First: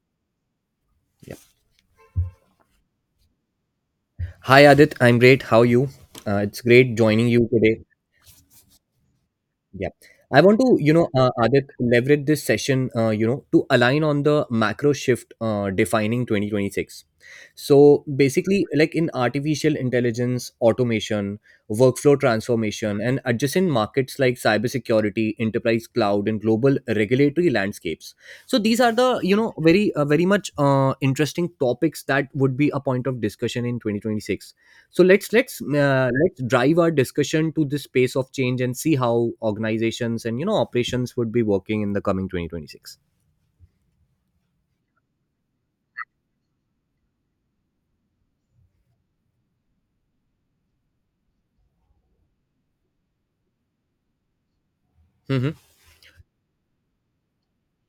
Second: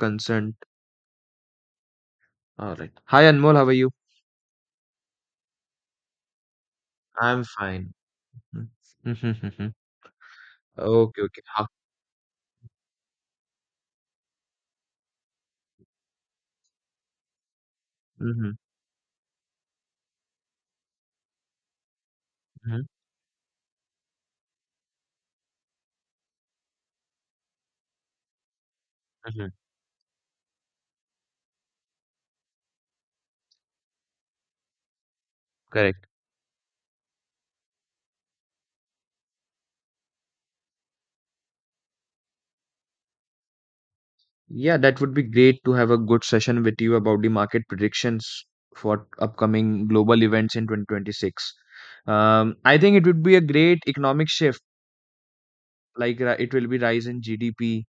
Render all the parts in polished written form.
Consent. Yep. All right. Hi Anmol, how are you? Hi, Adit. I'm great. How are you? It's great joining I'm you today. fine. Mm. Mhm, mhm. Yeah. I want to, Okay, okay. Ha. Adit, leverage this session, to align on the macro shift defining 2026. So Mhm, basically, like in artificial intelligence, automation, workflow mhm, transformation, and adjacent markets like cybersecurity, enterprise cloud, and global regulatory landscapes. So these are the, you mhm. know, very, very much interesting topics that would be a point of discussion in 2026. so let's let's Correct. uh, let's drive our discussion to the space of change, and see how organizations and you know operations would be working in the coming 2026. Yeah, that would be great to have a good session with you about the market predictions for upcoming global events in 2026. I think it would be a great economic shift. Hmm. Like it will be rise in GDP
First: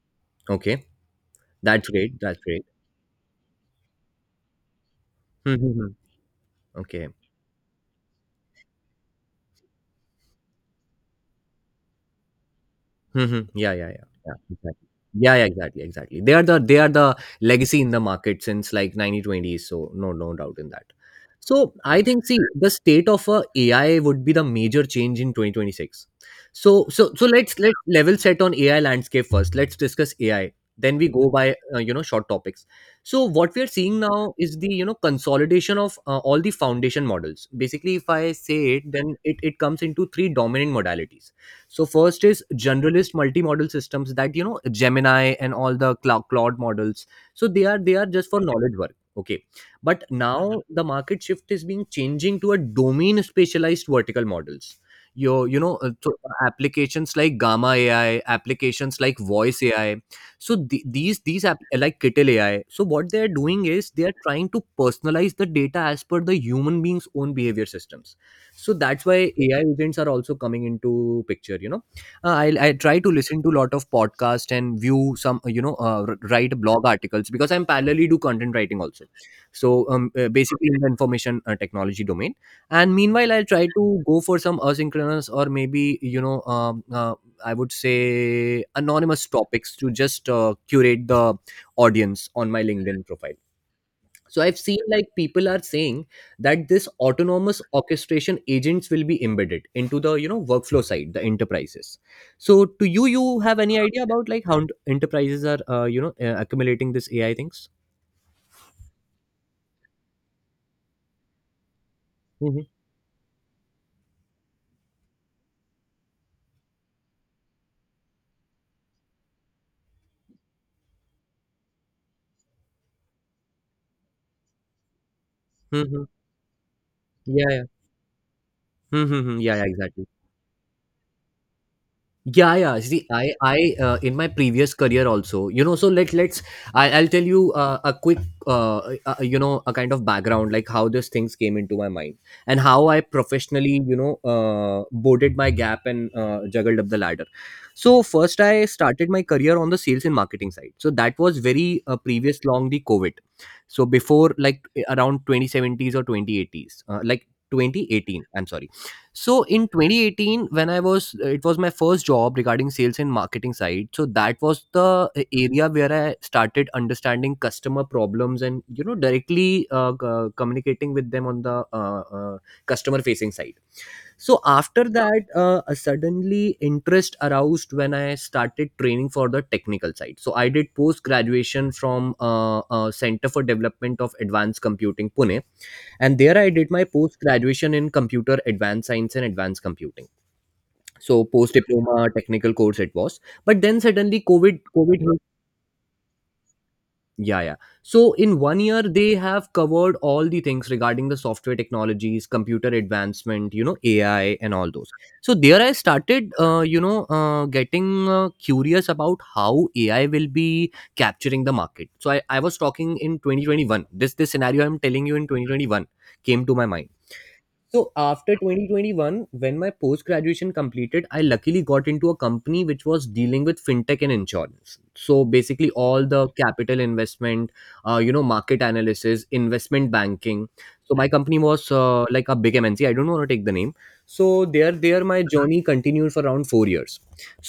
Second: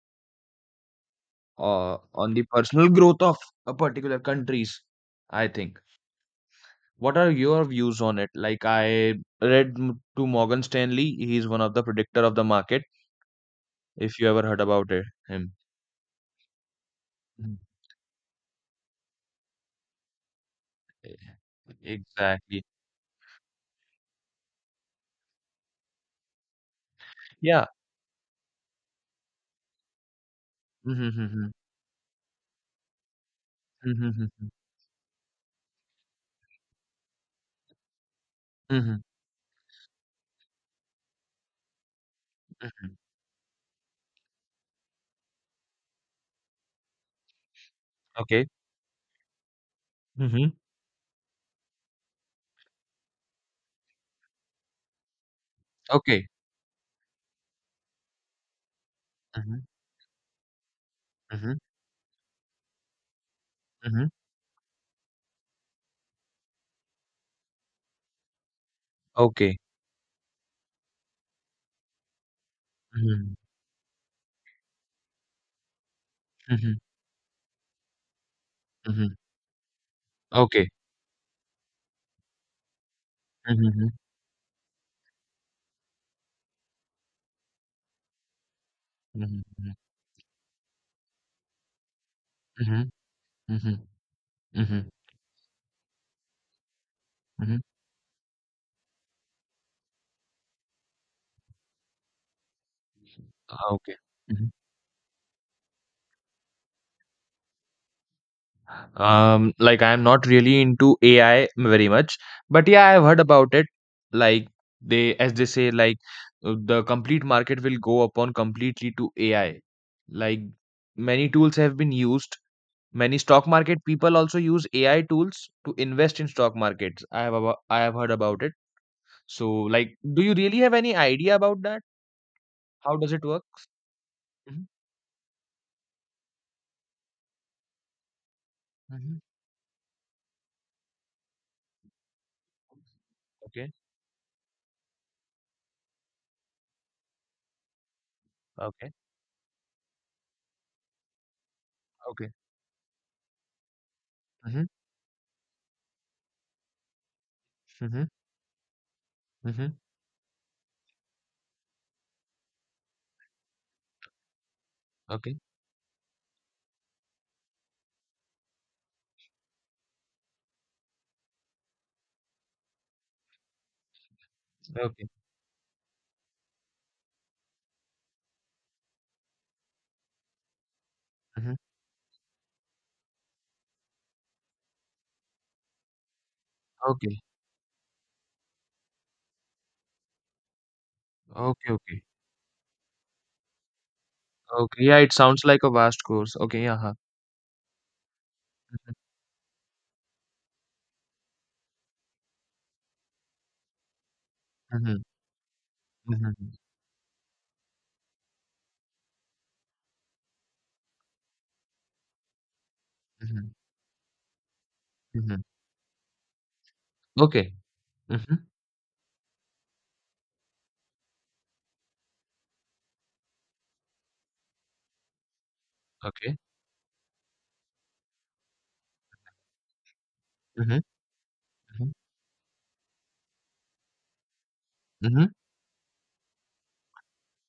Okay, that's or great, on that's the great. personal growth of a particular countries, I think. Hmm. Okay. What are your views on it? Like I read to Morgan Stanley, he's one of the predictor of the market. Mhm. Yeah, yeah, yeah, If you yeah, ever heard exactly. about it, Yeah, yeah, him. exactly, exactly. They are the Mhm. legacy in the market since like 1920s. So no, no doubt in that. E- So I think, see, Exactly. the state of AI would be the major change in 2026. So so so let's Yeah. let level set on AI landscape first. Let's discuss AI. Then Mhm, we go mhm, by you know, short topics. So what we are seeing mhm, now mhm, is the, you know, consolidation of all the foundation models. Basically, if I say mhm, it, mhm, then it comes into three dominant modalities. So first is mhm. generalist multi-model systems, that you know, Gemini and all the Claude models. So they are just for Okay. knowledge work, okay? But Mhm. now the market shift is being changing to a domain specialized vertical models. Your you know so Okay. Applications like Gamma AI, applications like Mhm, Voice AI. So the, these these mhm, app, like Kittle AI, so what they're doing is mhm. they're trying to personalize the data as per the human being's own behavior systems. So that's why Okay. AI agents are also coming into picture, you know. I try to Mhm, listen to a lot of podcast and view some, you know, write mhm, blog articles, because I'm parallelly do content writing also. mhm. So basically Okay. in the information technology domain. And meanwhile, I'll try Mhm, mhm, to go for some asynchronous, or maybe, you know, I would say anonymous mhm, topics, to just curate the audience on my mhm, LinkedIn profile. mhm, mhm, So I've mhm, seen like people are saying that this mhm. autonomous orchestration agents will be embedded into the, you know, workflow side, the enterprises. So to, you have any Okay. idea about like Mm-hmm. how enterprises are, accumulating this AI things? Like I'm not really into AI very much, Mm-hmm. but yeah, I've heard about it. Like they, as they say, like the complete market will go upon completely to AI. Like many tools have been used. Many stock market people also use AI tools to Mm-hmm. invest in stock markets. I have Yeah, yeah. I have heard about it. Mm-hmm. So, Yeah, yeah, like, exactly. do you really have any idea about that? Yeah, yeah, How see, does it work? I in my Hmm. previous career also, you know. So I'll tell you a quick uh, Hmm. you know, a kind of background, like how these things came into my mind and how I Okay. professionally, you know, boarded my gap and juggled up the ladder. So first I Okay. started my career on the sales and marketing side. So that was very Okay. previous long the covid. So before, Hmm. like around 2070s or 2080s, like Hmm. 2018, I'm sorry. So in Hmm. 2018, when I was, it was my first job regarding sales and marketing side. So that was the Okay. area where I started understanding customer problems, and, you know, directly communicating with them on the customer facing side. So after Okay. that, suddenly interest aroused when I started training for the technical side. So I did post Hmm. graduation from Center for Development of Advanced Computing, Pune. And there I did my post Okay. graduation in computer advanced science and advanced computing. So post Okay, okay. diploma technical course it was, but then suddenly covid Okay, yeah, covid it hit. sounds like a vast course. Okay, yeah. Huh. Yeah, yeah. So in 1 year Mhm, they have covered all the things regarding the software technologies, computer advancement, you know, AI, and all those. mhm, So there I started, mhm, getting curious about how AI will be capturing the market. So I was talking in mhm, 2021, this scenario I'm telling you, in mhm. 2021 came to my mind. Okay. So Mm-hmm. after 2021, when my post graduation completed, I luckily got into a company which was dealing with fintech and insurance. So basically, all the Okay. capital investment, you know, market analysis, investment banking. Mm-hmm. So my company was Mm-hmm. Like a big MNC. I don't want to take the name. So there my Mm-hmm. journey continued for around 4 years.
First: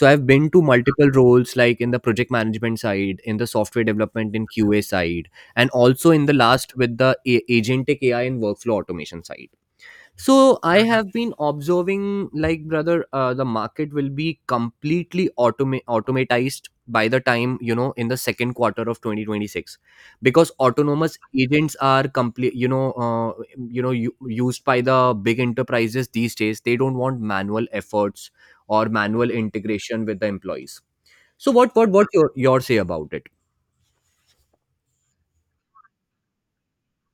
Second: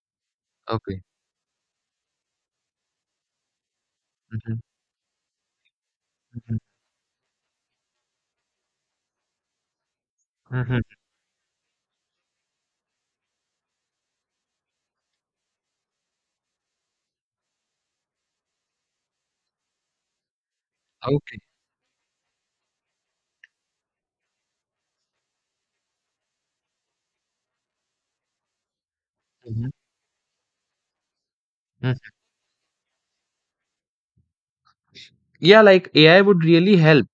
So I've been to Okay. multiple roles, like in the project management side, in the software development, in Mm-hmm. QA side, and also in the Mm-hmm. last with the agentic AI and workflow automation side. So I Mm-hmm. have been observing, like, brother, the market will be completely automatized by the time, you know, in the second quarter of 2026, because autonomous Okay. agents are complete, you know, used by the big enterprises these days. They don't want manual efforts or manual Mm-hmm. integration with the employees. So what Hmm. Your say about it? Yeah, like AI would really help.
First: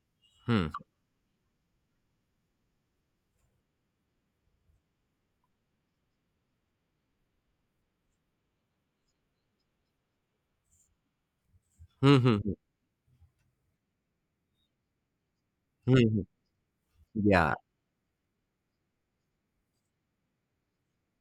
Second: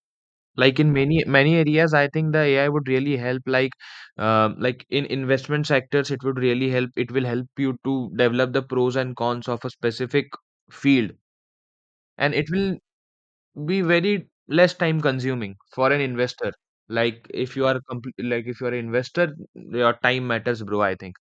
Hmm. Like in many many areas, I think the AI would really help. Like in investment sectors, it would really help. It will help you to develop the pros and cons of a specific field, Hmm, and hmm, it hmm, will be very less time consuming for hmm, an hmm. investor. Like Yeah. if you are complete, like if you're an investor, your time matters, bro, I think.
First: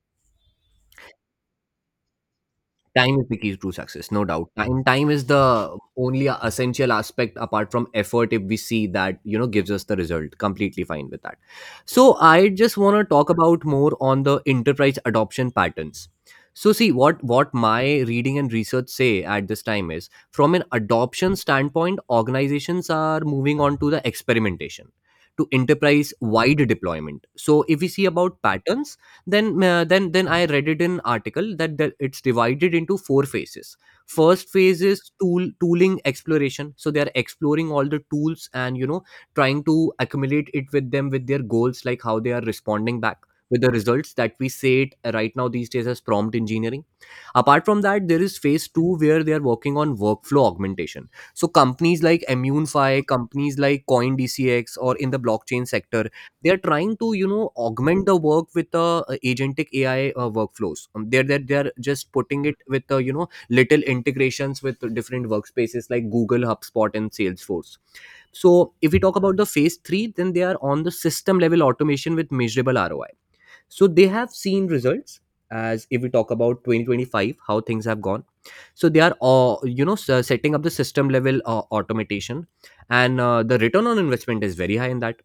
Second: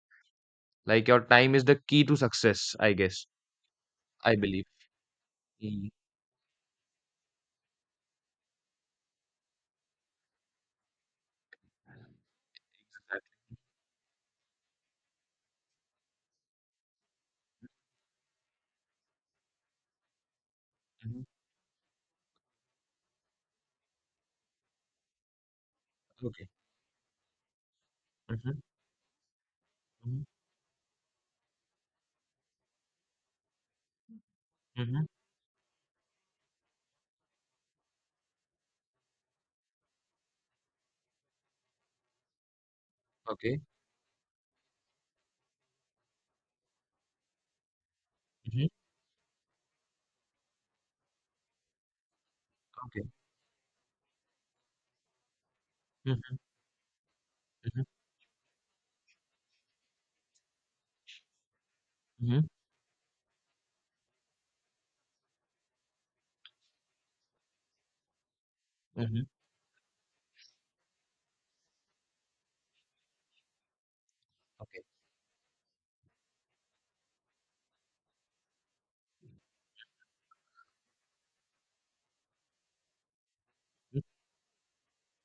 Like your time is the key to success, I Time guess. is the key to success, no I doubt. believe. Time is the Mm, only essential aspect apart from effort, if we see that, you know, gives us the result. Completely fine with that. So I just want to talk about more on the enterprise adoption patterns. So see, what my reading and research say at this time is, from an mhm, adoption standpoint, organizations are moving on to the experimentation to enterprise okay. wide deployment. So if we see about Mhm, patterns, then uh, then mhm, then I read it in article that it's divided into four phases. First phase mhm, is tooling exploration, so they are exploring all the tools and, you know, trying to accumulate it with them, with their goals, like how they are responding back okay. with the results that we say it right now these days as prompt engineering. Apart from that, there is Mhm, phase two, where they are working on workflow augmentation. So companies like okay. Immunify, companies like CoinDCX, or in the blockchain sector, Mhm, they are trying to, you know, mhm, augment the work with the agentic AI workflows. They're just putting mhm, it with, you know, little integrations with different workspaces like Google, HubSpot, and Salesforce. So if we talk mhm, about the phase three, then they are on the system level automation with measurable ROI. So they have seen okay. results. As if we talk about 2025, how things have gone, so they are, setting up the system level automation, and the return on Mhm, investment is very high in that.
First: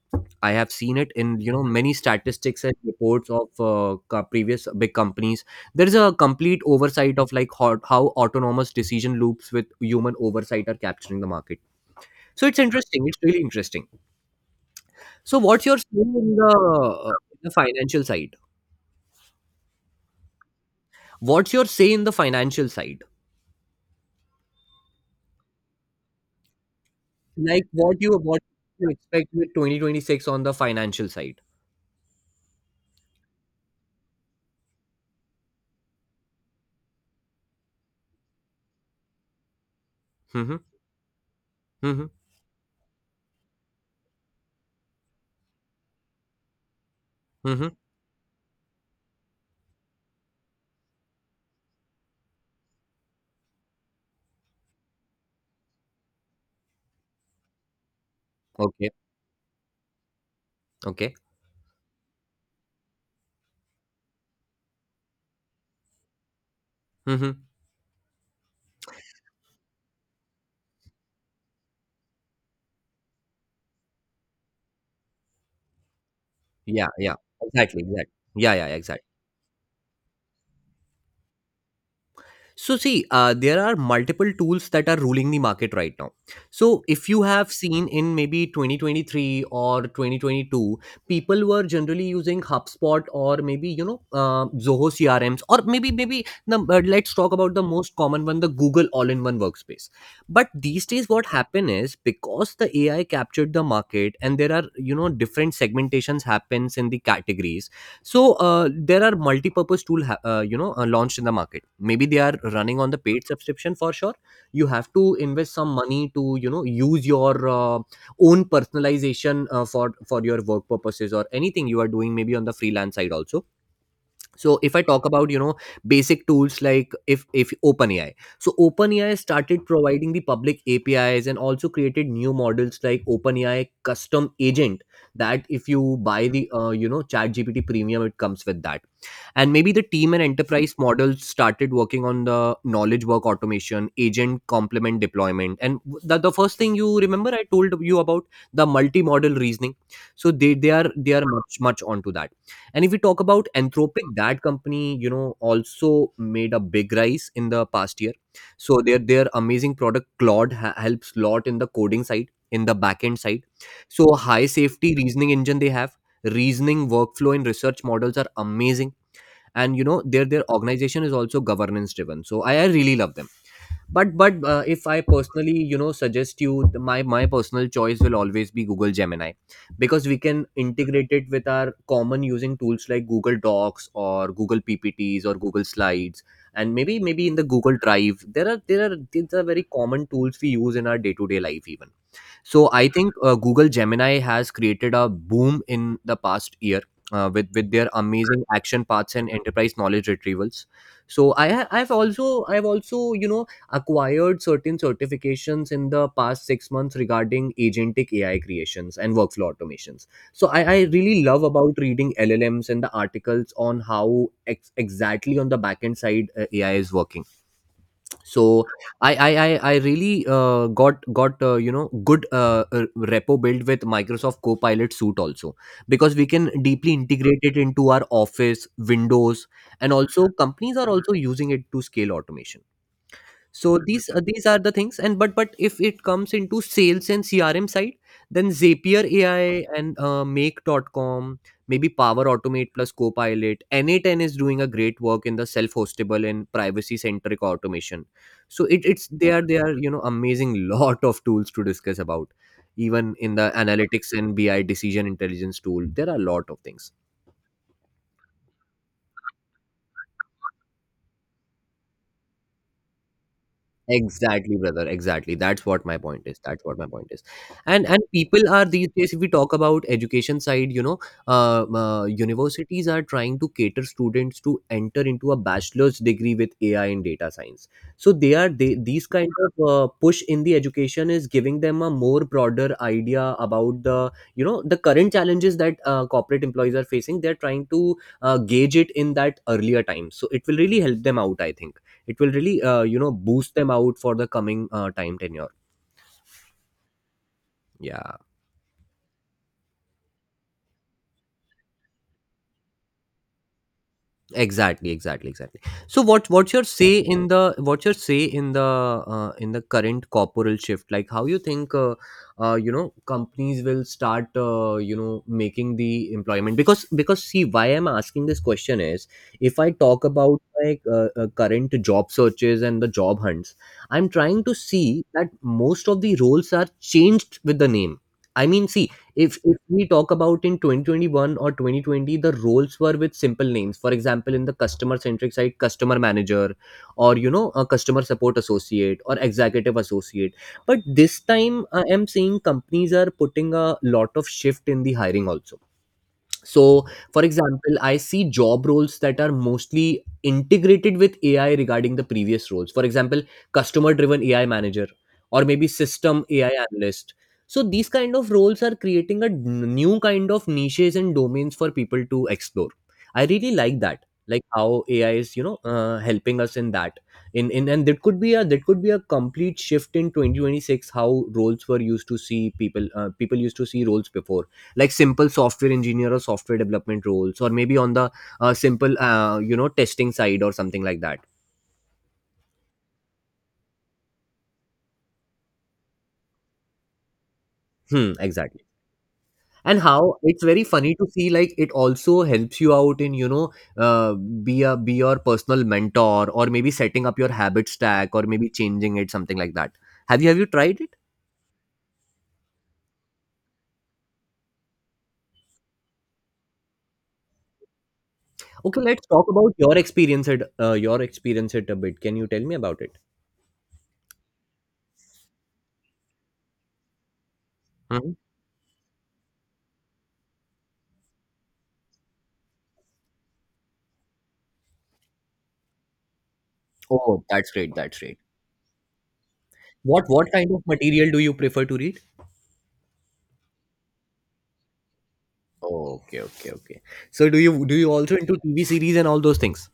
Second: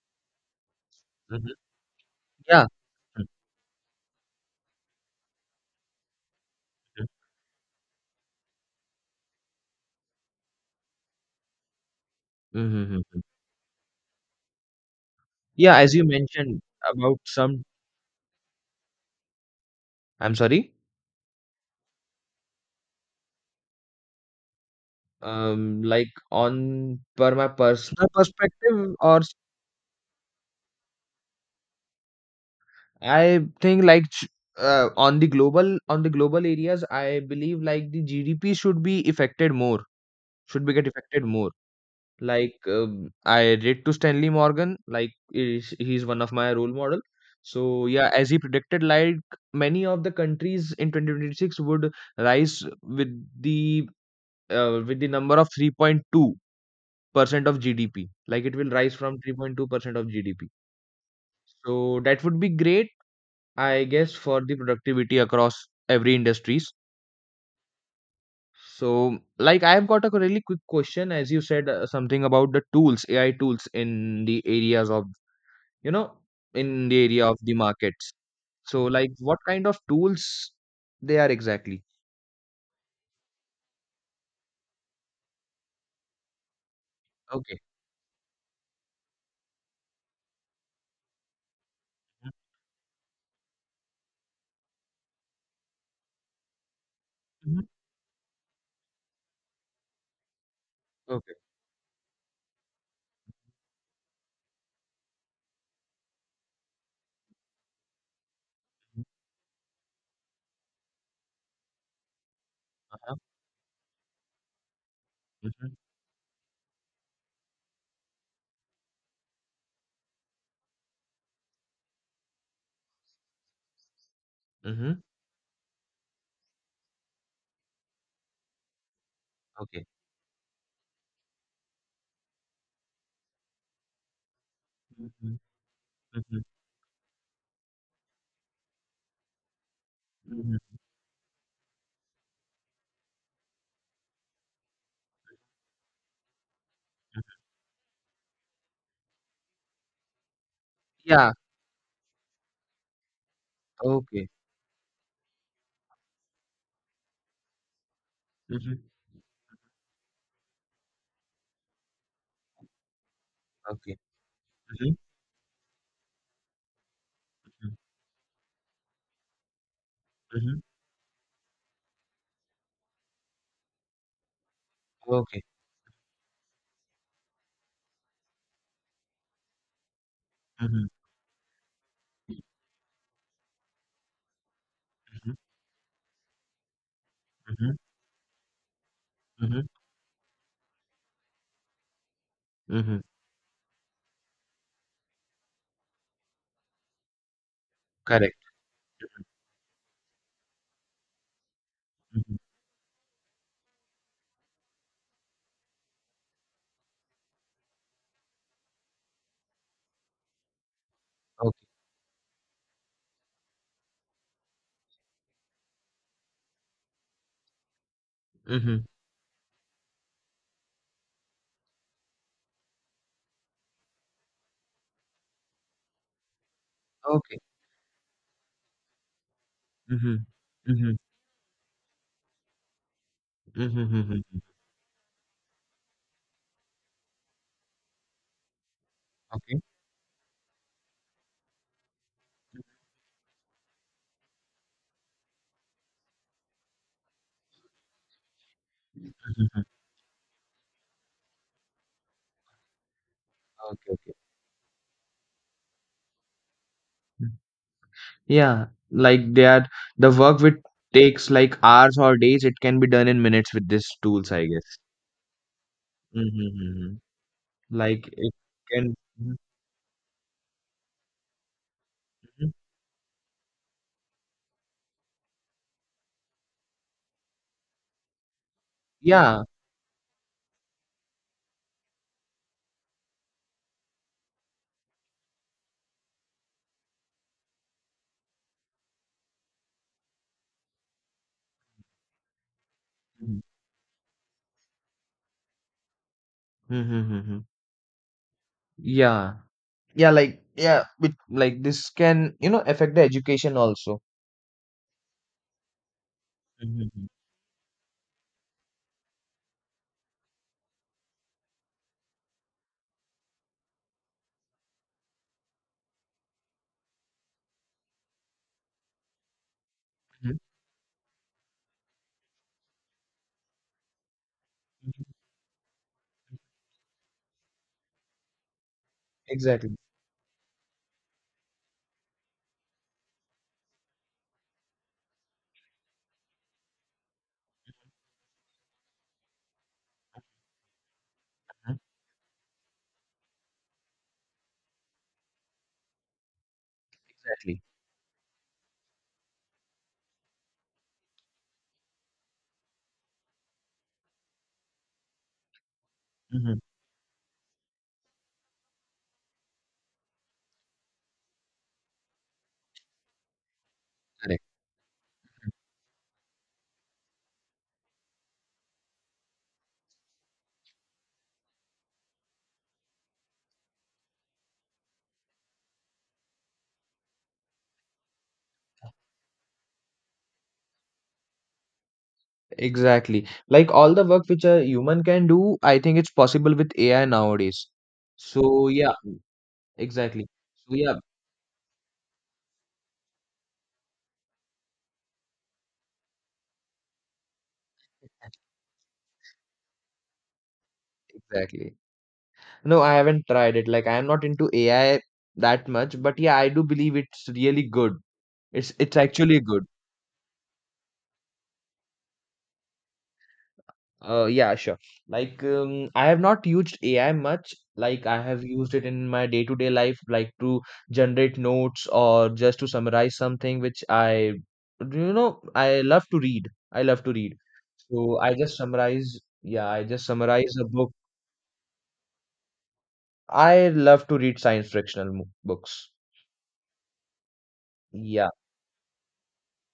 I have seen it in, mhm, you know, many statistics yeah. and Mhm, reports of previous big companies. There is a complete oversight of like how autonomous decision loops with human oversight are capturing the market. So it's mhm, mhm, interesting, it's mhm. really interesting. So what's Yeah, your say as you in mentioned about the some. financial side? I'm sorry. What's your say in the financial side? Um, like on per my Like what personal you perspective, or expect with 2026 on the financial side? I think like on the global areas, I believe like the GDP should be affected more, Mm-hmm. should be get affected more. Mm-hmm. Like I read to Stanley Morgan, like is he's one of my role model. Mm-hmm. So yeah, as he predicted, like many of the countries in 2026 would rise the with the number of 3.2% of GDP. Like it will Okay. rise from 3.2% of GDP. Okay. So that would be great, I guess, for the productivity across every industries. Mm-hmm. So, like I've got a really quick question, as you said something about the tools, AI tools in the areas of, you know, Yeah. in the Yeah. area of the Exactly. markets. Exactly. Yeah. Yeah. So, Exactly. like what kind of tools they are exactly? So, see, there are multiple tools that are ruling the market right now. So, if you have Okay. seen in maybe 2023 or 2022, people were generally using HubSpot or maybe, you know, Zoho CRMs, or maybe the, let's talk about Mm-hmm. the most common one, the Google all in one workspace. But these days, what Okay. happened is because the AI captured the market and there are, you know, different segmentations happens in the categories. So there are multi-purpose tool you know, launched in the market. Maybe they are running on the Uh-huh. paid subscription, for sure. You have to invest some Mm-hmm. money to, you know, use your own personalization for your work purposes, or anything you are doing, maybe on the freelance side also. So if I Mm-hmm. talk about, you know, basic tools, like if OpenAI. So OpenAI started Okay. providing the public APIs and also created new models like OpenAI custom agent, Mm-hmm. that if you buy Mm-hmm. the, you know, ChatGPT premium, it comes with that. And maybe the team and Mm-hmm. enterprise models started working on the knowledge work automation, agent complement deployment, and the first thing, you remember I told you about, the multi-model reasoning. So they are Yeah. much much onto that. And if we talk about Anthropic, Okay. that company, you know, also made a big rise in the past year. Mm-hmm. So their amazing product Claude helps lot in the coding side, in the backend side. Okay. So high Mm-hmm. safety reasoning engine they have, reasoning workflow and research models are amazing. And you know, their Mm-hmm. organization is also governance driven. So I really love them but if I Okay. personally suggest you my personal choice will always be Google Gemini because we can Mm-hmm. integrate it with our common using tools like Google Docs or Google PPTs Mm-hmm. or Google Slides and maybe in the Google Drive there are, these are very Mm-hmm. common tools we use in our day to day life even. So I Mm-hmm. think Google Gemini has created a boom in the past year with their Correct. amazing action paths and enterprise knowledge retrievals. So I've also acquired certain certifications in the past 6 months regarding agentic AI creations and workflow automations. So I really love about Okay. reading LLMs and the articles on how exactly on the backend side AI is working. So Mhm. I really got good repo built with Microsoft Copilot suite also because we can deeply Okay. integrate it into our office windows, and Mhm. also companies are Mhm. also using it to scale automation. Mhm. So Mhm. Mhm. these are the things. And but if it comes into sales and CRM side, then Zapier Okay. AI and make.com, maybe Power Automate plus Copilot, n8n is doing a great work in the self-hostable and privacy centric automation. So it, it's Mhm. they are they Mhm. are amazing lot of tools to discuss about. Even in the Okay. Okay. analytics and BI decision intelligence tool, there are a lot of things. Mm. Yeah, like they are, the work which takes like hours or days, it can be done in minutes with these tools, I Exactly, guess. brother. Exactly. That's what my point is. That's what my Mm-hmm. point is. And Like it people are these can. days. If we Mhm, talk about education side, you know, mhm. universities are trying to cater students to enter into a bachelor's degree with AI and data science. So they are they these kind Yeah. of push in the education is giving them a more broader idea about the, you know, the current challenges that corporate employees are facing. They're trying to gauge it in that earlier time. So it will really help them out. I think it will really boost them out for the coming time tenure. Mm-hmm. Yeah. Yeah. Yeah, like yeah, it, like this can, you know, affect the education also. Exactly, exactly, exactly. So what what's your say Mm-hmm. in the what's your say in the current corporal shift, like how you think companies will start making the employment? Because see, why I'm asking this question is, if I talk about like current job searches and the job hunts, I'm trying to see that most of the roles are changed with the name. I mean, see, if Exactly. we talk about in 2021 or 2020, the roles were with simple names. For example, in the customer centric side, customer manager, or you know, a customer support associate or executive associate. But this time Mhm. I am seeing companies are putting a lot of shift in the hiring also. So, for Exactly. example, I see job roles that are mostly integrated with AI regarding the previous roles. For example, customer driven AI manager, or maybe system Mm-hmm. AI analyst. So, these kind of roles are creating a new kind of niches and domains for people to explore. I really like that, like how AI is, you know, helping us in that. In And that could be a, complete shift in 2026, how roles were used to see, people people used to see roles before, like simple software engineer or software development roles, or maybe on the simple testing side or something like that. Exactly. Like all the work which a human can do, I think it's possible with AI nowadays. Hmm, exactly. So yeah, And how exactly. it's very So yeah, funny to see, like it also helps you out in, you know, uh, be a, be your personal mentor, or maybe setting up your habit stack or maybe changing it something like that. Have you tried it? exactly. No, I haven't tried it. Like I am not into AI that much, but yeah, I do believe it's really good. Okay, It's let's talk actually about good. Your experience at a bit. Can you tell me about it? Yeah, sure. Like, I have not used AI much. Like, Mhm. I have used it in my day-to-day life, like to generate notes or just to summarize something which I, you know, I love to read. I love to Oh, read. that's great, that's So great. I just summarize. Yeah, I What just kind summarize of a book. material do you prefer to read? I love to read science fictional books. Oh, okay, okay, okay. So do you also Yeah. into TV series and all those things?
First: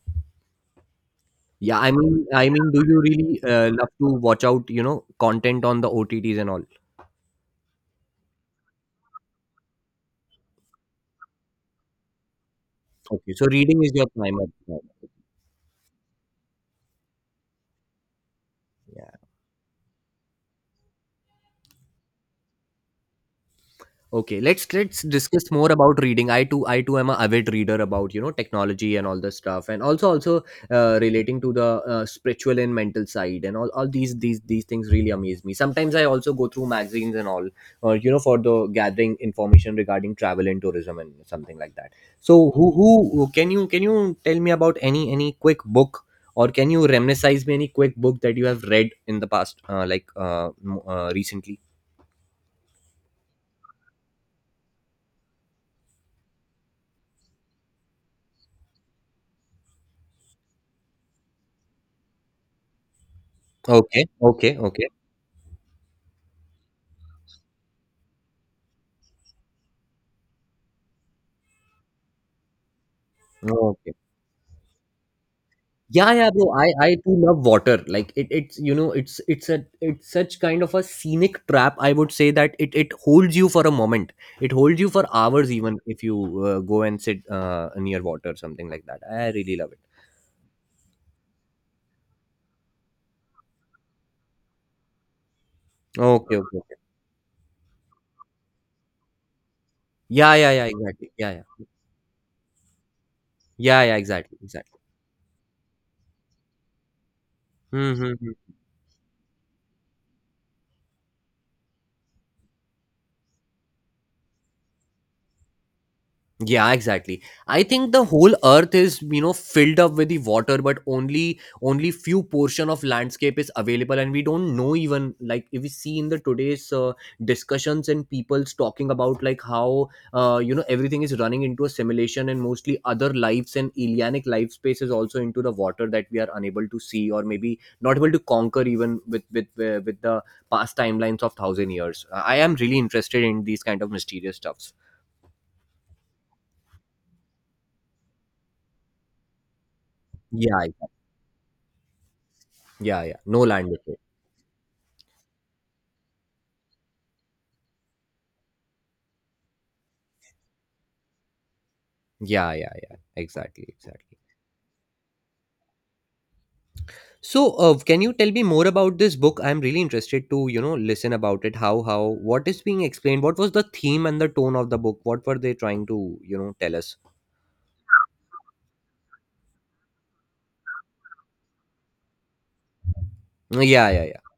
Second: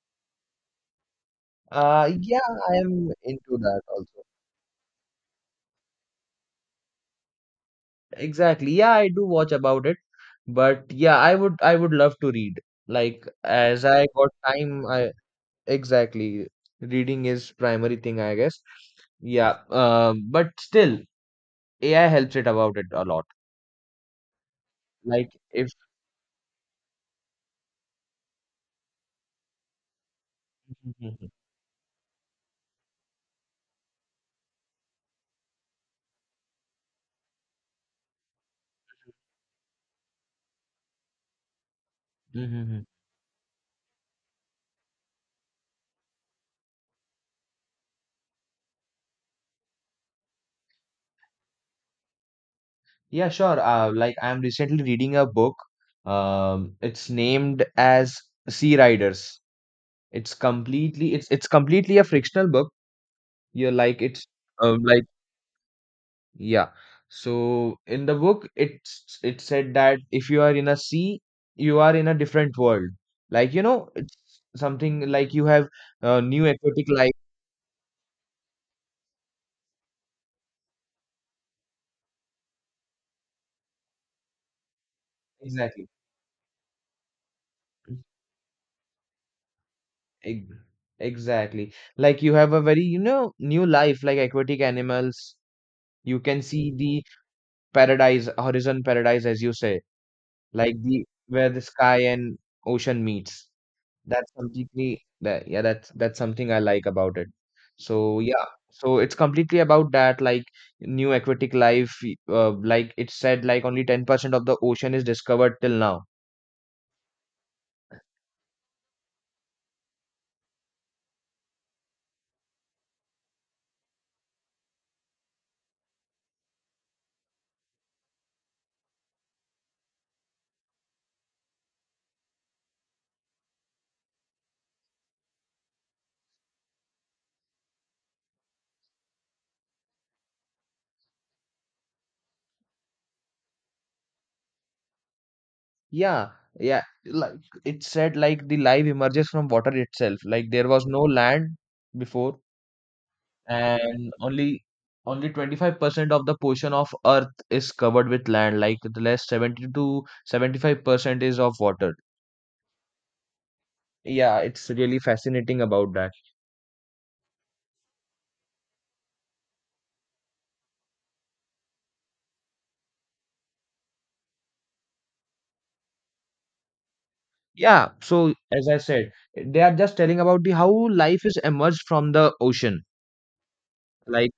Yeah, I mean, Yeah, I mean, I do you am really into that love to also. watch out, you know, content on the OTTs and all? Exactly. Yeah, I do watch about it, but yeah, I would love to read. Like Okay, so reading as is I your got primary. Yeah. time, I exactly reading is primary thing, I guess. Yeah, but still, AI helps it about it a lot. Okay, let's Like discuss more if about reading. I too am a avid reader about, you know, technology and all this stuff, and also Mhm. relating to the spiritual and mental side and all these things really amaze me. Sometimes I also go through magazines and all, you know, for the gathering information regarding travel and tourism and something like that. So Mhm, mhm. who can you tell me about any quick book, or can you reminisce me any quick book that you have read in the past, like recently? Yeah, sure. Like I'm recently reading a book. It's named as Sea Riders. It's completely a frictional book. You're like Okay, it's okay, okay, like Yeah. So in the book, it said that if you are in a sea, you are in a different world. Like, you know, okay. it's something like you have Yeah, yeah, bro, new i aquatic i life. too love water. Like it, it's, you know, it's a, it's such kind of a scenic trap, I would say, that it holds you for a moment, it holds you for hours. Even Exactly. if you go and sit near water, something like that, I really love it. Ex- Exactly. Like you have a very, you know, new life, like aquatic animals. You Okay, can okay, see okay. the paradise, horizon paradise, as you say, Yeah, yeah, yeah, like the exactly, yeah, where the yeah. sky and ocean meets. Yeah, yeah, That's exactly, exactly. completely that yeah, that's something I like about it. Mm-hmm, So mm-hmm. yeah, so it's completely about that, like new aquatic life. Like it said, like only 10% of the ocean is discovered till now. Yeah, exactly. I think the whole earth is, you know, filled up with the water, but only few portion of landscape is available, and we don't know even, like if we see in the today's discussions and people's talking about like how you know everything is running into a simulation, and mostly other lives and alienic life space is also into the water that we are unable to see, or maybe not able to conquer even with the past timelines of thousand years. I am really interested in these kind of mysterious stuffs. Yeah, yeah, like it said, like the life emerges from water itself. Like Yeah. there was no land before, Yeah, yeah, no land before. and only 25% of the portion of earth is covered with land. Like the less 70 to 75% is of water. Yeah, yeah, yeah, exactly, exactly. Yeah, it's really fascinating about that. So, can you tell me more about this book? I'm really interested to, you know, listen about it. How, what is being explained? What was the theme and the tone of the book? What were they trying to, you know, tell us? Yeah, so as I said, they are just telling about the how life is emerged from the ocean. Yeah, yeah, yeah. Like,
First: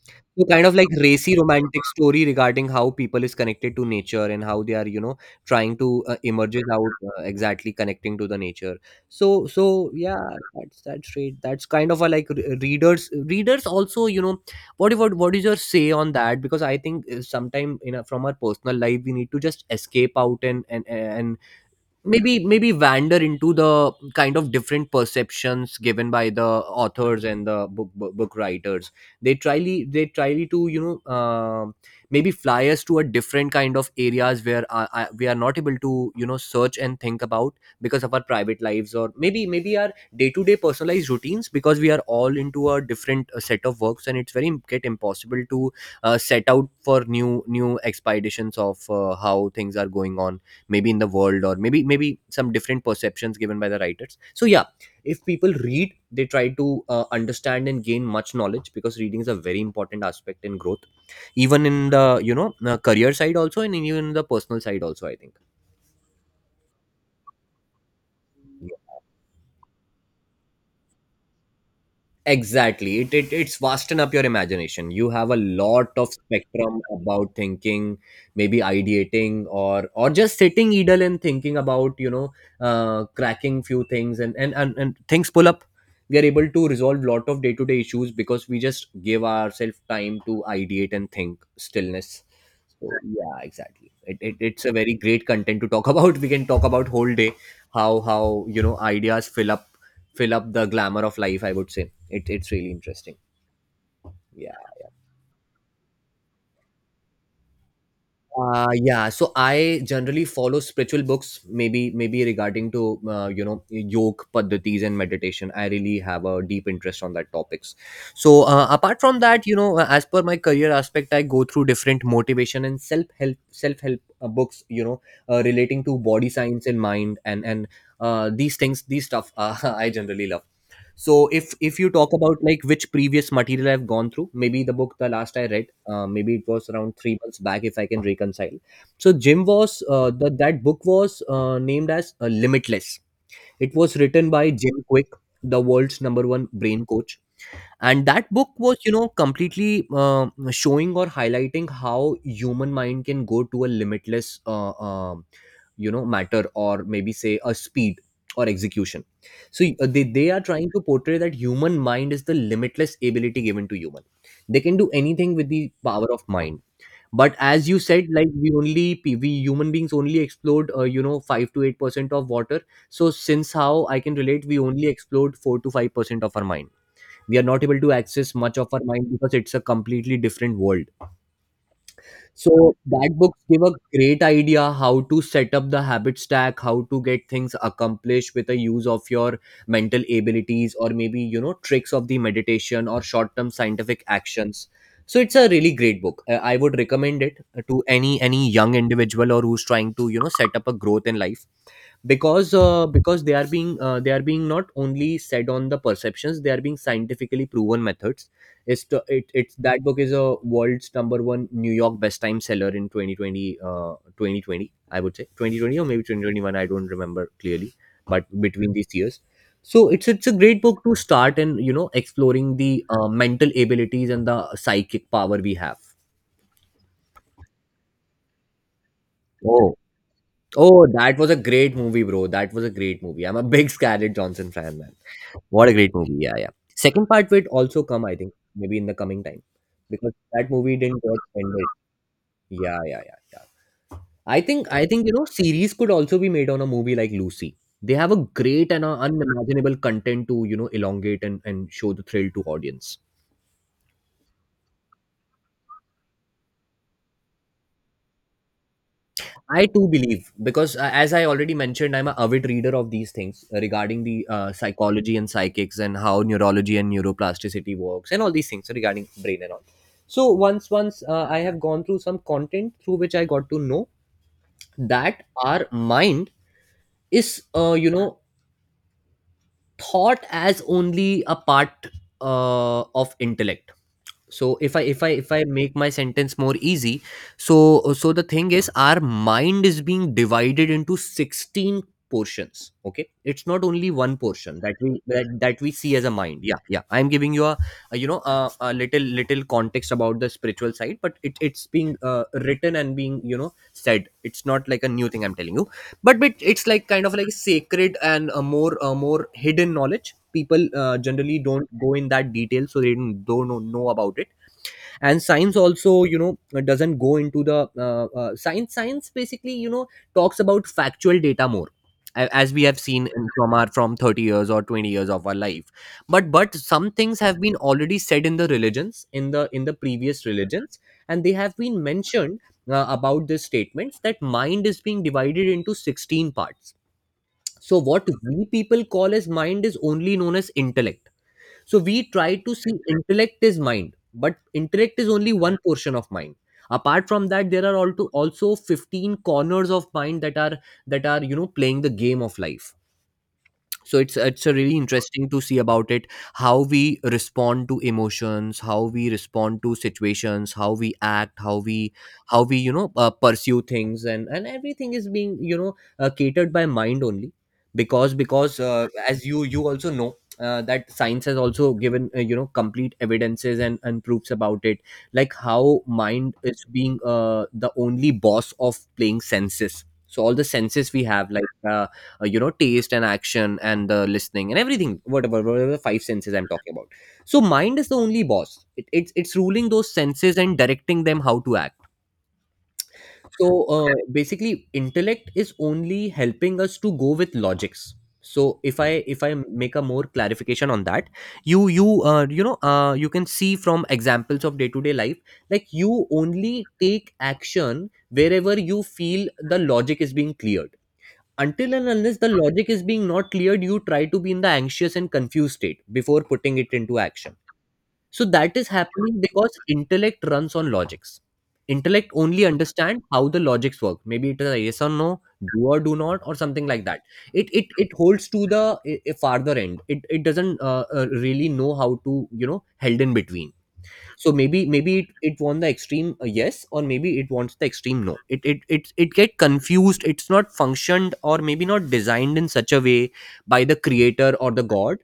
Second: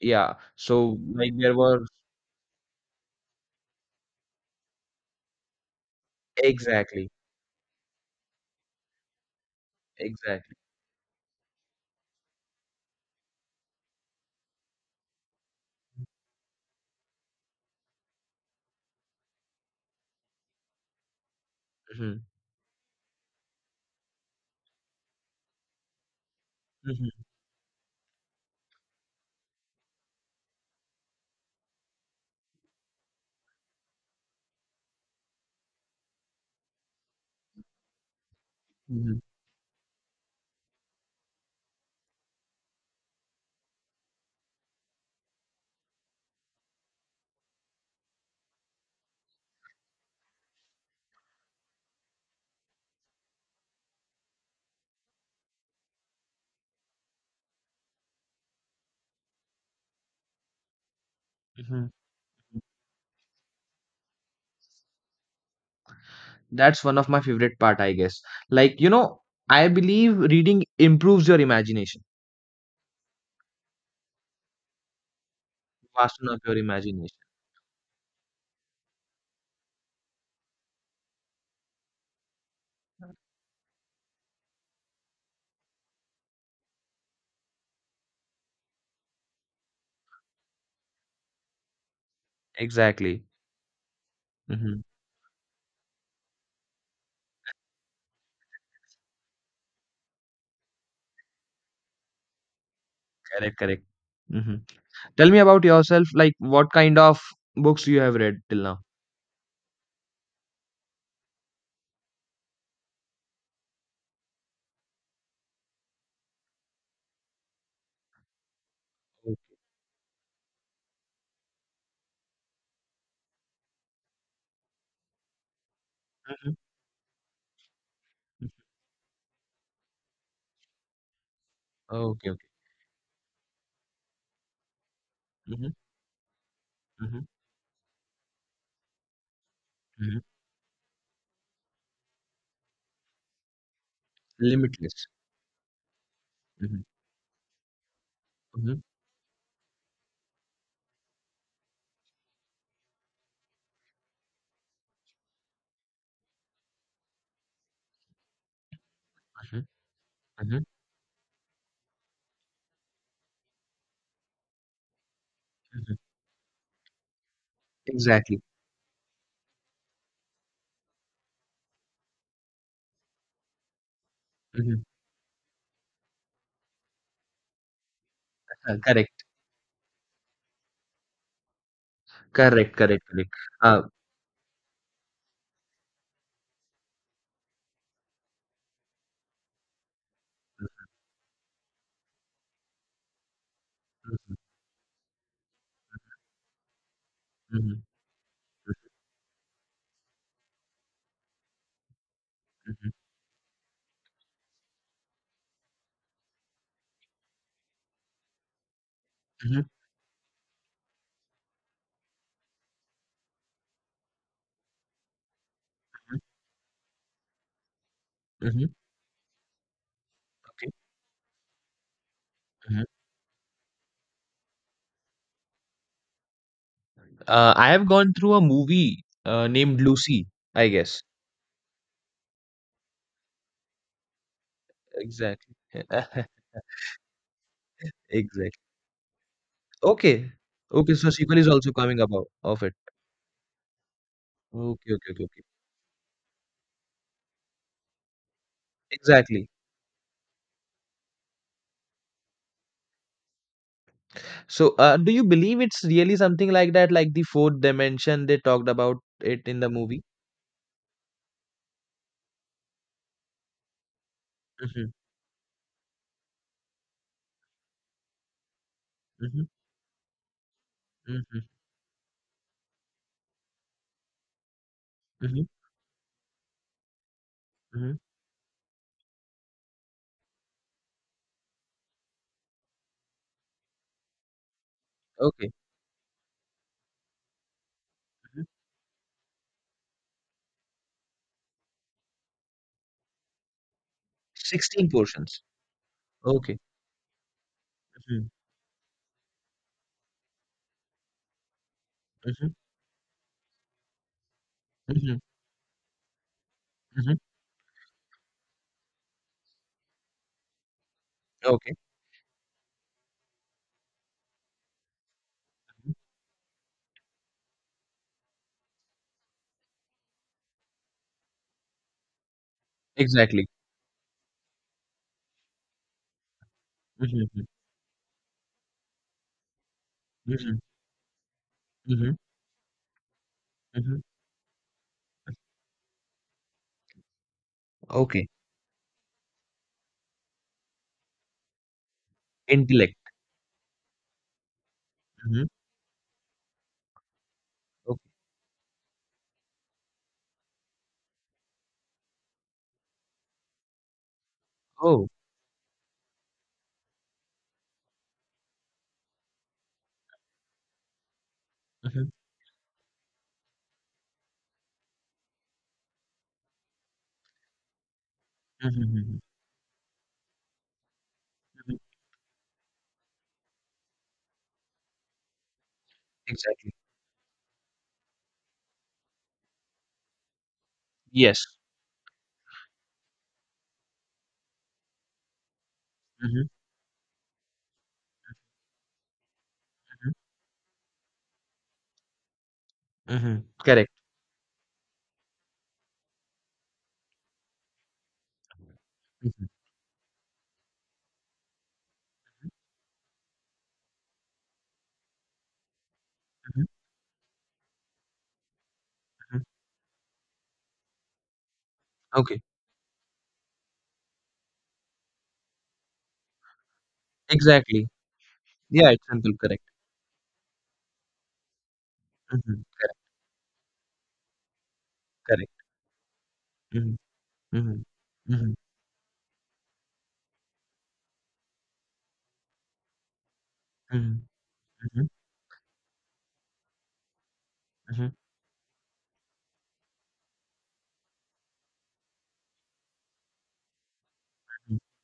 yeah, So kind of like so like racy there were romantic story regarding how people is connected to nature, and how they are, you know, trying to emerges out exactly, exactly connecting to the nature. So so yeah, exactly. That's right. That's kind of a like readers, also, you know, what is your say on that? Because I think sometime in a, from our personal life, we need to just escape out and Hmm. maybe wander into the kind of different perceptions given by the Hmm. authors and the book writers. they try they try to, you know, um, maybe fly us to a different kind of areas where we are not able to, you know, search and think about because of our private lives, or Hmm. maybe our day-to-day personalized routines, because we are all into a different set of works, and it's very get impossible to set out for new expeditions of how things are going on, maybe in the world, or maybe some different perceptions given by the writers. So yeah, if people read, they try to understand and gain much knowledge because reading is a very important aspect in growth, even Hmm. in the, you know, career side also, and even in the personal side also, I think. That's one of my favorite part, I guess. Like, you know, I believe reading improves your imagination, Exactly. It, it's vasten up your imagination. You have a lot of fasten up your spectrum imagination. about thinking, maybe ideating or just sitting idle and thinking about, you know, cracking few things, and and things pull up. We are able to resolve lot of day-to-day issues because we just give ourselves time to ideate and think stillness. So Exactly. yeah, exactly. It, it's a Hmm. very great content to talk about. We can talk about whole day how you know ideas fill up the glamour of life, I would say it's really interesting. Correct, correct. Yeah. Hmm. Tell me about yourself, like what kind of books you have read till uh now. yeah so I generally follow spiritual books, maybe regarding to you know, yoga paddhatis and meditation. I really have a deep interest on that topics. So apart from that, you know, as per my career aspect, I go through different motivation and self help books, you know, relating to body Mhm. science and mind and these things, these stuff, I generally love. So if you talk Okay, okay. about like which previous material I've gone through, maybe the book the last I read, Hmm. Maybe it was around three Hmm. months back, if I can reconcile. So Jim was that book was named as Limitless. It was written by Jim Limitless. Quick, the world's number one Mhm, brain coach. And that book was, mhm, you know, completely showing or highlighting how human mind can go to a limitless you know, matter, or maybe say a speed or execution. So mhm, they are mhm, trying to portray that human mind is the limitless ability given to human. They can do anything with the mhm. power of mind. But as you said, like Exactly. we only we human beings only explored, you know, 5 to 8 percent of water. So since how I can relate, we Mhm. only explored 4 to 5 percent of our mind. We are not able to access much of our mind Correct. because it's a completely different world. So Correct, correct, that correct. books give a Uh, great idea how to set up the habit stack, how to get things accomplished with the use of your mental abilities, or maybe you know, tricks of the meditation or short-term scientific mhm, actions. So it's a really great book. I would recommend it mhm, to any young individual or who's trying to, you know, set up a growth in life. Because uh, mhm, because they are being not only said on the perceptions, they are being scientifically proven methods. It's mhm, that book is a world's number one New York best time seller in 2020, 2020, I would say 2020 or maybe 2021, I don't remember clearly, but mhm. between these years. So it's a great Okay. book to start and, you know, exploring the Mhm. Mental abilities and the psychic power we have. I have gone through a movie Oh. named Lucy, I Oh, guess. that was a great movie, bro. That was a great movie. I'm a big Scarlett Johnson fan, man. Exactly. What a great movie. Yeah, yeah. Second part will also come, I think, Exactly. maybe in the coming time. Because Okay. that movie Okay, didn't so get sequel is ended. also coming about of it. Yeah, yeah, yeah, yeah. I think I Okay, think okay, you okay, know, okay. series could also be made on a movie like Lucy. They have a great and a Exactly. unimaginable content to, you know, elongate and show the thrill to audience. So, do you believe it's really something like that, like the fourth dimension they talked about it in I the too movie? believe because, as I already mentioned, I'm a avid reader of these things regarding the Mm-hmm, psychology and psychics, and how neurology and neuroplasticity works and all these things regarding mm-hmm, brain and all. So once mm-hmm, I have gone through some content through which I got to know that mm-hmm, our mind is, you mm-hmm. know, thought as only a part of intellect. So if I Okay. make my sentence more easy. So the Mhm. thing is, our mind is being divided into 16 portions. Okay, it's not only one portion that 16 portions. that we see as a mind. Okay. Yeah, yeah, I'm giving you a you know, Mhm, a little context about the spiritual side. But it's being, mhm, written and being, you know, said. It's not like a new mhm, thing I'm telling you. But it's like kind of mhm. like sacred and a more hidden knowledge. People generally don't Okay. go in that detail, so they don't know about it. And science Mhm. also, you know, doesn't go into the science basically, you know, talks about factual data more, as we have seen Exactly. from our from 30 years or 20 years of our life. But some Mhm, things have mhm, been already said in the religions, in the previous mhm, religions, and they have been mhm, mentioned about this statements mhm. that mind is being divided into 16 parts. So what Okay. we people call as mind is only known as intellect. So we try to see Intellect. intellect is mind, but intellect is only Mhm. one portion of mind. Apart from that, there are also Okay. also 15 corners of mind that are you know, playing the game of life. So it's a really Oh. interesting to see about it. How we respond to emotions, how we respond to situations, how we act, how we Mhm, how we you know, pursue things, and everything is being, you know, catered by mind only. because because mhm, uh, mhm, as you also know, that science has also mhm. given, you know, complete evidences and proofs about it. Like how mind is Exactly. being, the only boss of playing senses. So all the senses we have, like Yes. You know, taste and action and the listening and everything, whatever the five senses I'm Mhm, talking about. So mind is the only boss. It's it's ruling those mhm, senses and directing them how to act. mhm. So Correct. Basically intellect is only helping us to go with logics. So if i if I Mhm, make a more clarification on that, you you know, you can see from examples of day to day life. Like you mhm, only take action wherever you feel mhm. the logic is being cleared. Until and unless the Okay. logic is being not cleared, you try to be in the anxious and confused state before putting it into action. Exactly. So that is Yeah, it's happening simple. because Correct. intellect runs on logics. Intellect only Mhm. understand how the logics work, maybe it is a yes or no, Correct. do or do not, or something like Mhm, that. it it, mhm, it holds to mhm, the farther end. It doesn't really know how to, you know, held in between. mhm, So maybe mhm, it won the extreme, yes, or maybe it wants the extreme mhm, no. It get confused. It's not functioned or maybe not designed in such a way by the creator or the god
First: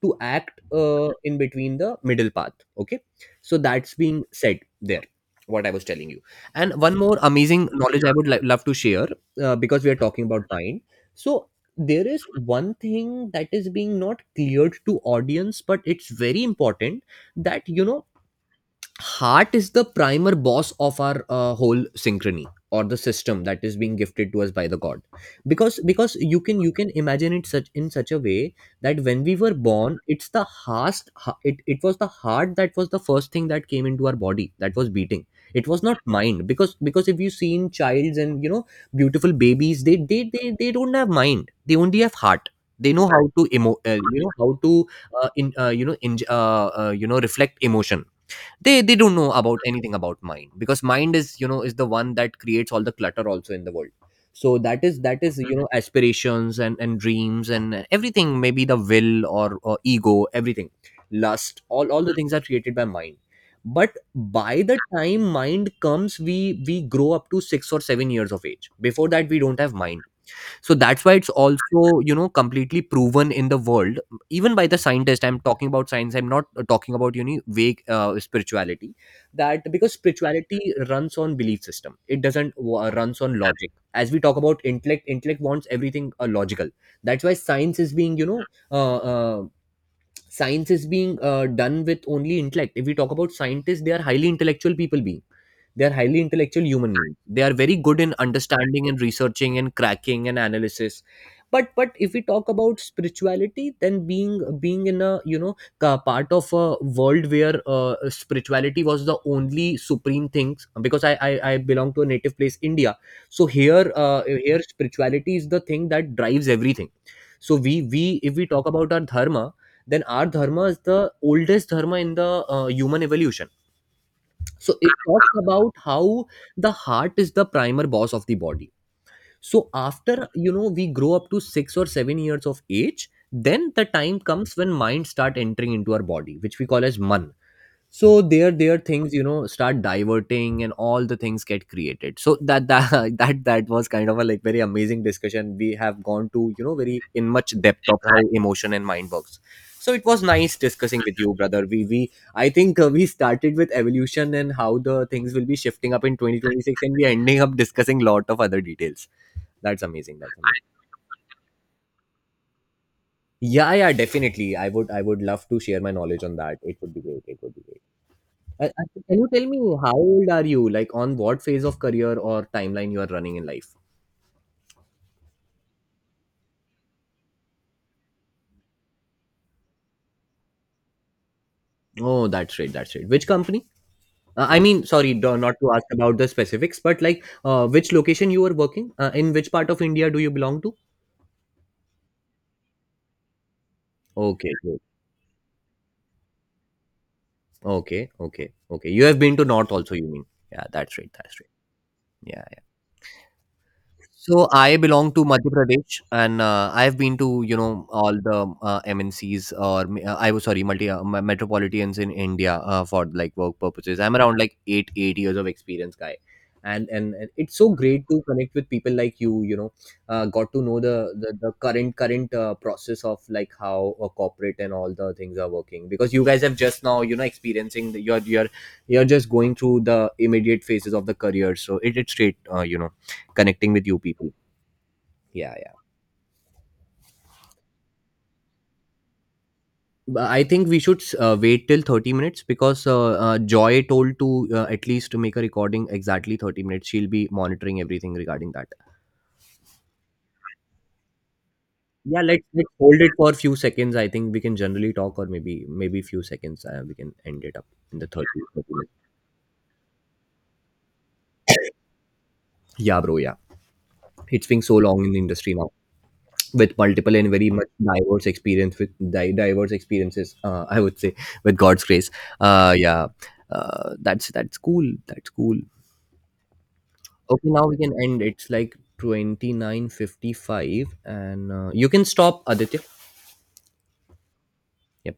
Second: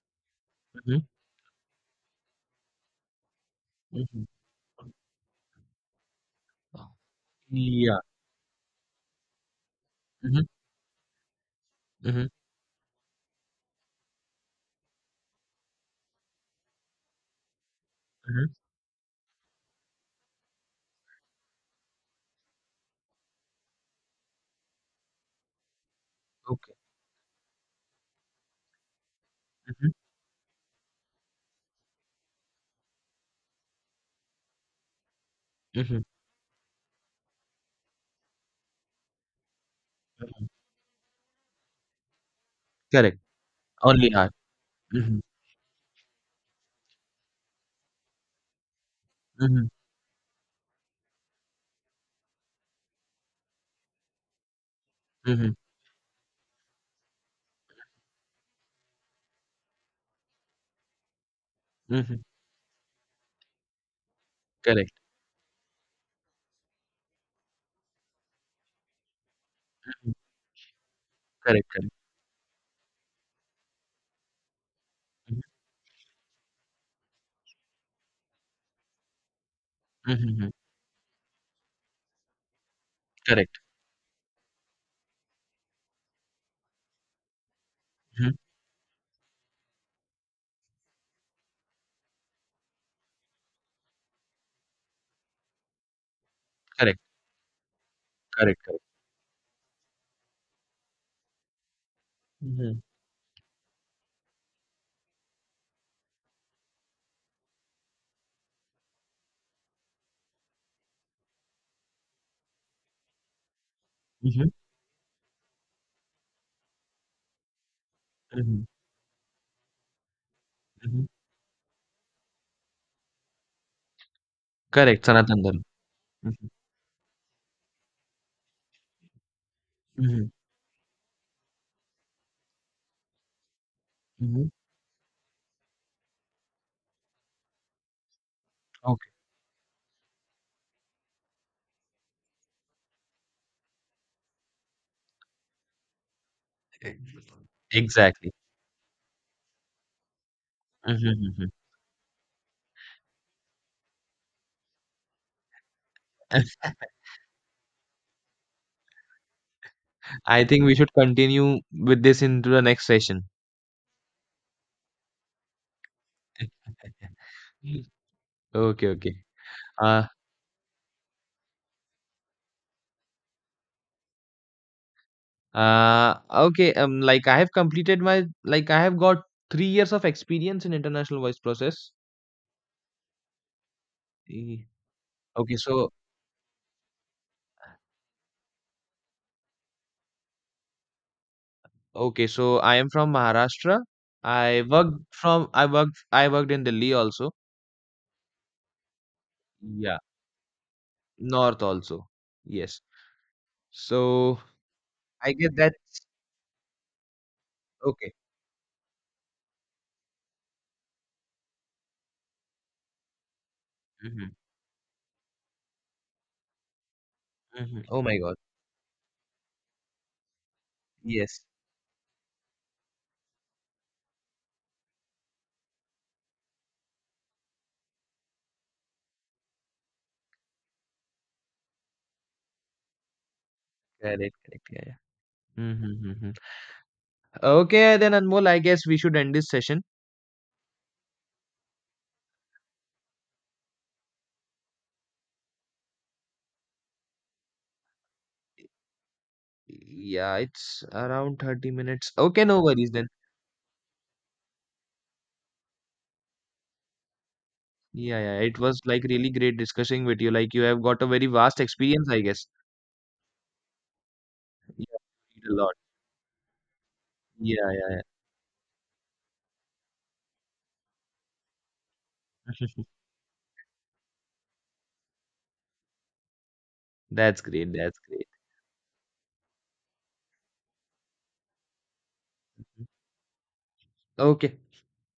to act, mhm, in between the middle path. Okay. So that's mhm. being said there, what I was telling you. And one more amazing Yeah. knowledge I would love to share. Because we are talking Mhm, about mind. So there is mhm, one thing that is being not cleared to audience, but it's very important that you know, mhm. heart is the primer boss of our, whole synchrony or the system that is being gifted to us by the god. Because you can you Okay. can imagine it such in such a way that when we were Mhm, born, it's the heart. It was the heart that was the first thing that came into our body that was beating. It was not mhm. mind. Because if you seen childs, and you know, beautiful babies, they don't have mind, they only have heart. They know Correct. how to emo Only you heart. know, how to, Mhm, in you know, you know, reflect emotion. They don't know about mhm, anything about mind, because mind is, you know, is the one that creates all the clutter also in the world. So that is mhm, you know, aspirations and dreams and everything, maybe the will or ego, everything, lust, all the mhm. things are created by mind. But by the Correct. time mind comes, we grow up to 6 or 7 years of age. Before that we don't have mind. Mm, So that's why it's correct, correct. also, you know, completely proven in the world even by the scientist. Mhm, I'm talking about science, I'm not, talking about, you know, vague, spirituality, that because mhm, mhm. spirituality runs on belief system, it doesn't, runs on Correct. logic, as we talk about intellect. Intellect wants everything, logical. That's why science is being, you Mhm. know, uh, uh, science is being done with only intellect. If we talk about scientists, they are highly intellectual people being. They are highly intellectual human Correct, beings. They are very good in correct, correct. understanding and researching and cracking and analysis. But if we talk about Mhm, spirituality, then being, being in a you know, part of a world where, spirituality was the only supreme thing. Because I belong to a native place, India. So here, uh, mhm, here spirituality is the thing that drives everything. So we if we mhm, talk about our dharma, then our dharma is the mhm. oldest dharma in the, human evolution. So it Correct, talks Sanatan Dharma. about how Mhm, the heart is the primer boss of the body. So after, mhm, you know, we grow up to 6 or 7 years of age, then the time mhm. comes when mind start entering into our body, which we call as man. So there Okay, things, you know, start diverting and all the things get created. So that that was kind of a like very amazing discussion. We have gone to, you know, e- very in much depth of how exactly. emotion and mind works. So it was nice discussing with Mhm, you, mhm. brother. We I think, we started with evolution and how the things will be shifting up in 2026, and we are ending up discussing lot of other details. That's amazing. I think That's we should continue with this into the next session. amazing. Yeah, yeah, definitely. I would love to share my knowledge on that. It would be great, it would be great. Okay, Can okay. you tell me, how Uh, old are you? Like on what phase of career or timeline you are running in life? Okay. Like I have completed my like I have got 3 years of experience in international voice process. Oh, that's right, that's right. Which company? I E- mean, sorry, not Okay, to ask so about the specifics, but like, which location you are working? In which part of India do you belong to? Okay, so I am from Maharashtra. Okay, good. I worked in Delhi also. Okay, okay, okay. You have been to North also, Yeah, you mean? Yeah, that's right, that's right. north also. Yeah. Yes. So So I belong to I guess Madhya Pradesh, that's and I've been to, you know, okay. all the MNCs, or I was sorry, multi, metropolitans in India, for like work purposes. I'm Hmm. around like 8 8 years of experience, guy, and it's so Hmm. Oh great my to God. connect with people like you. You know, got to know Yes. the current process of like how a corporate and all the things are working. Because you guys have just now, you know, experiencing the, you're you're just going through the immediate phases of the career. So it's straight, you know, connecting with you people. Correct. Correct. Yeah. Yeah. Yeah, yeah. Mm-hmm. Okay, then Anmol, I guess we should end this session. But I think we should, wait till 30 minutes because, Joy told to, at least to make a recording exactly 30 minutes. She'll be monitoring everything regarding that. Yeah, it's around 30 minutes. Yeah, Okay, no let's worries hold then. it for a few seconds. I think we can generally talk, or maybe few seconds. We can end it up in the Yeah, yeah, it thirty was minutes. like really great discussing with you. Like you have got a very vast experience, I guess. Yeah, bro. Yeah, it's been so Yeah, long in the you did a industry now lot. with multiple and very Yeah, much yeah, yeah. diverse experience with diverse experiences. I would say, with God's grace. Yeah, that's cool. That's cool. That's Okay, now great. we can That's end. great. It's like 29:55 and you can stop, Aditya. Okay. Yep.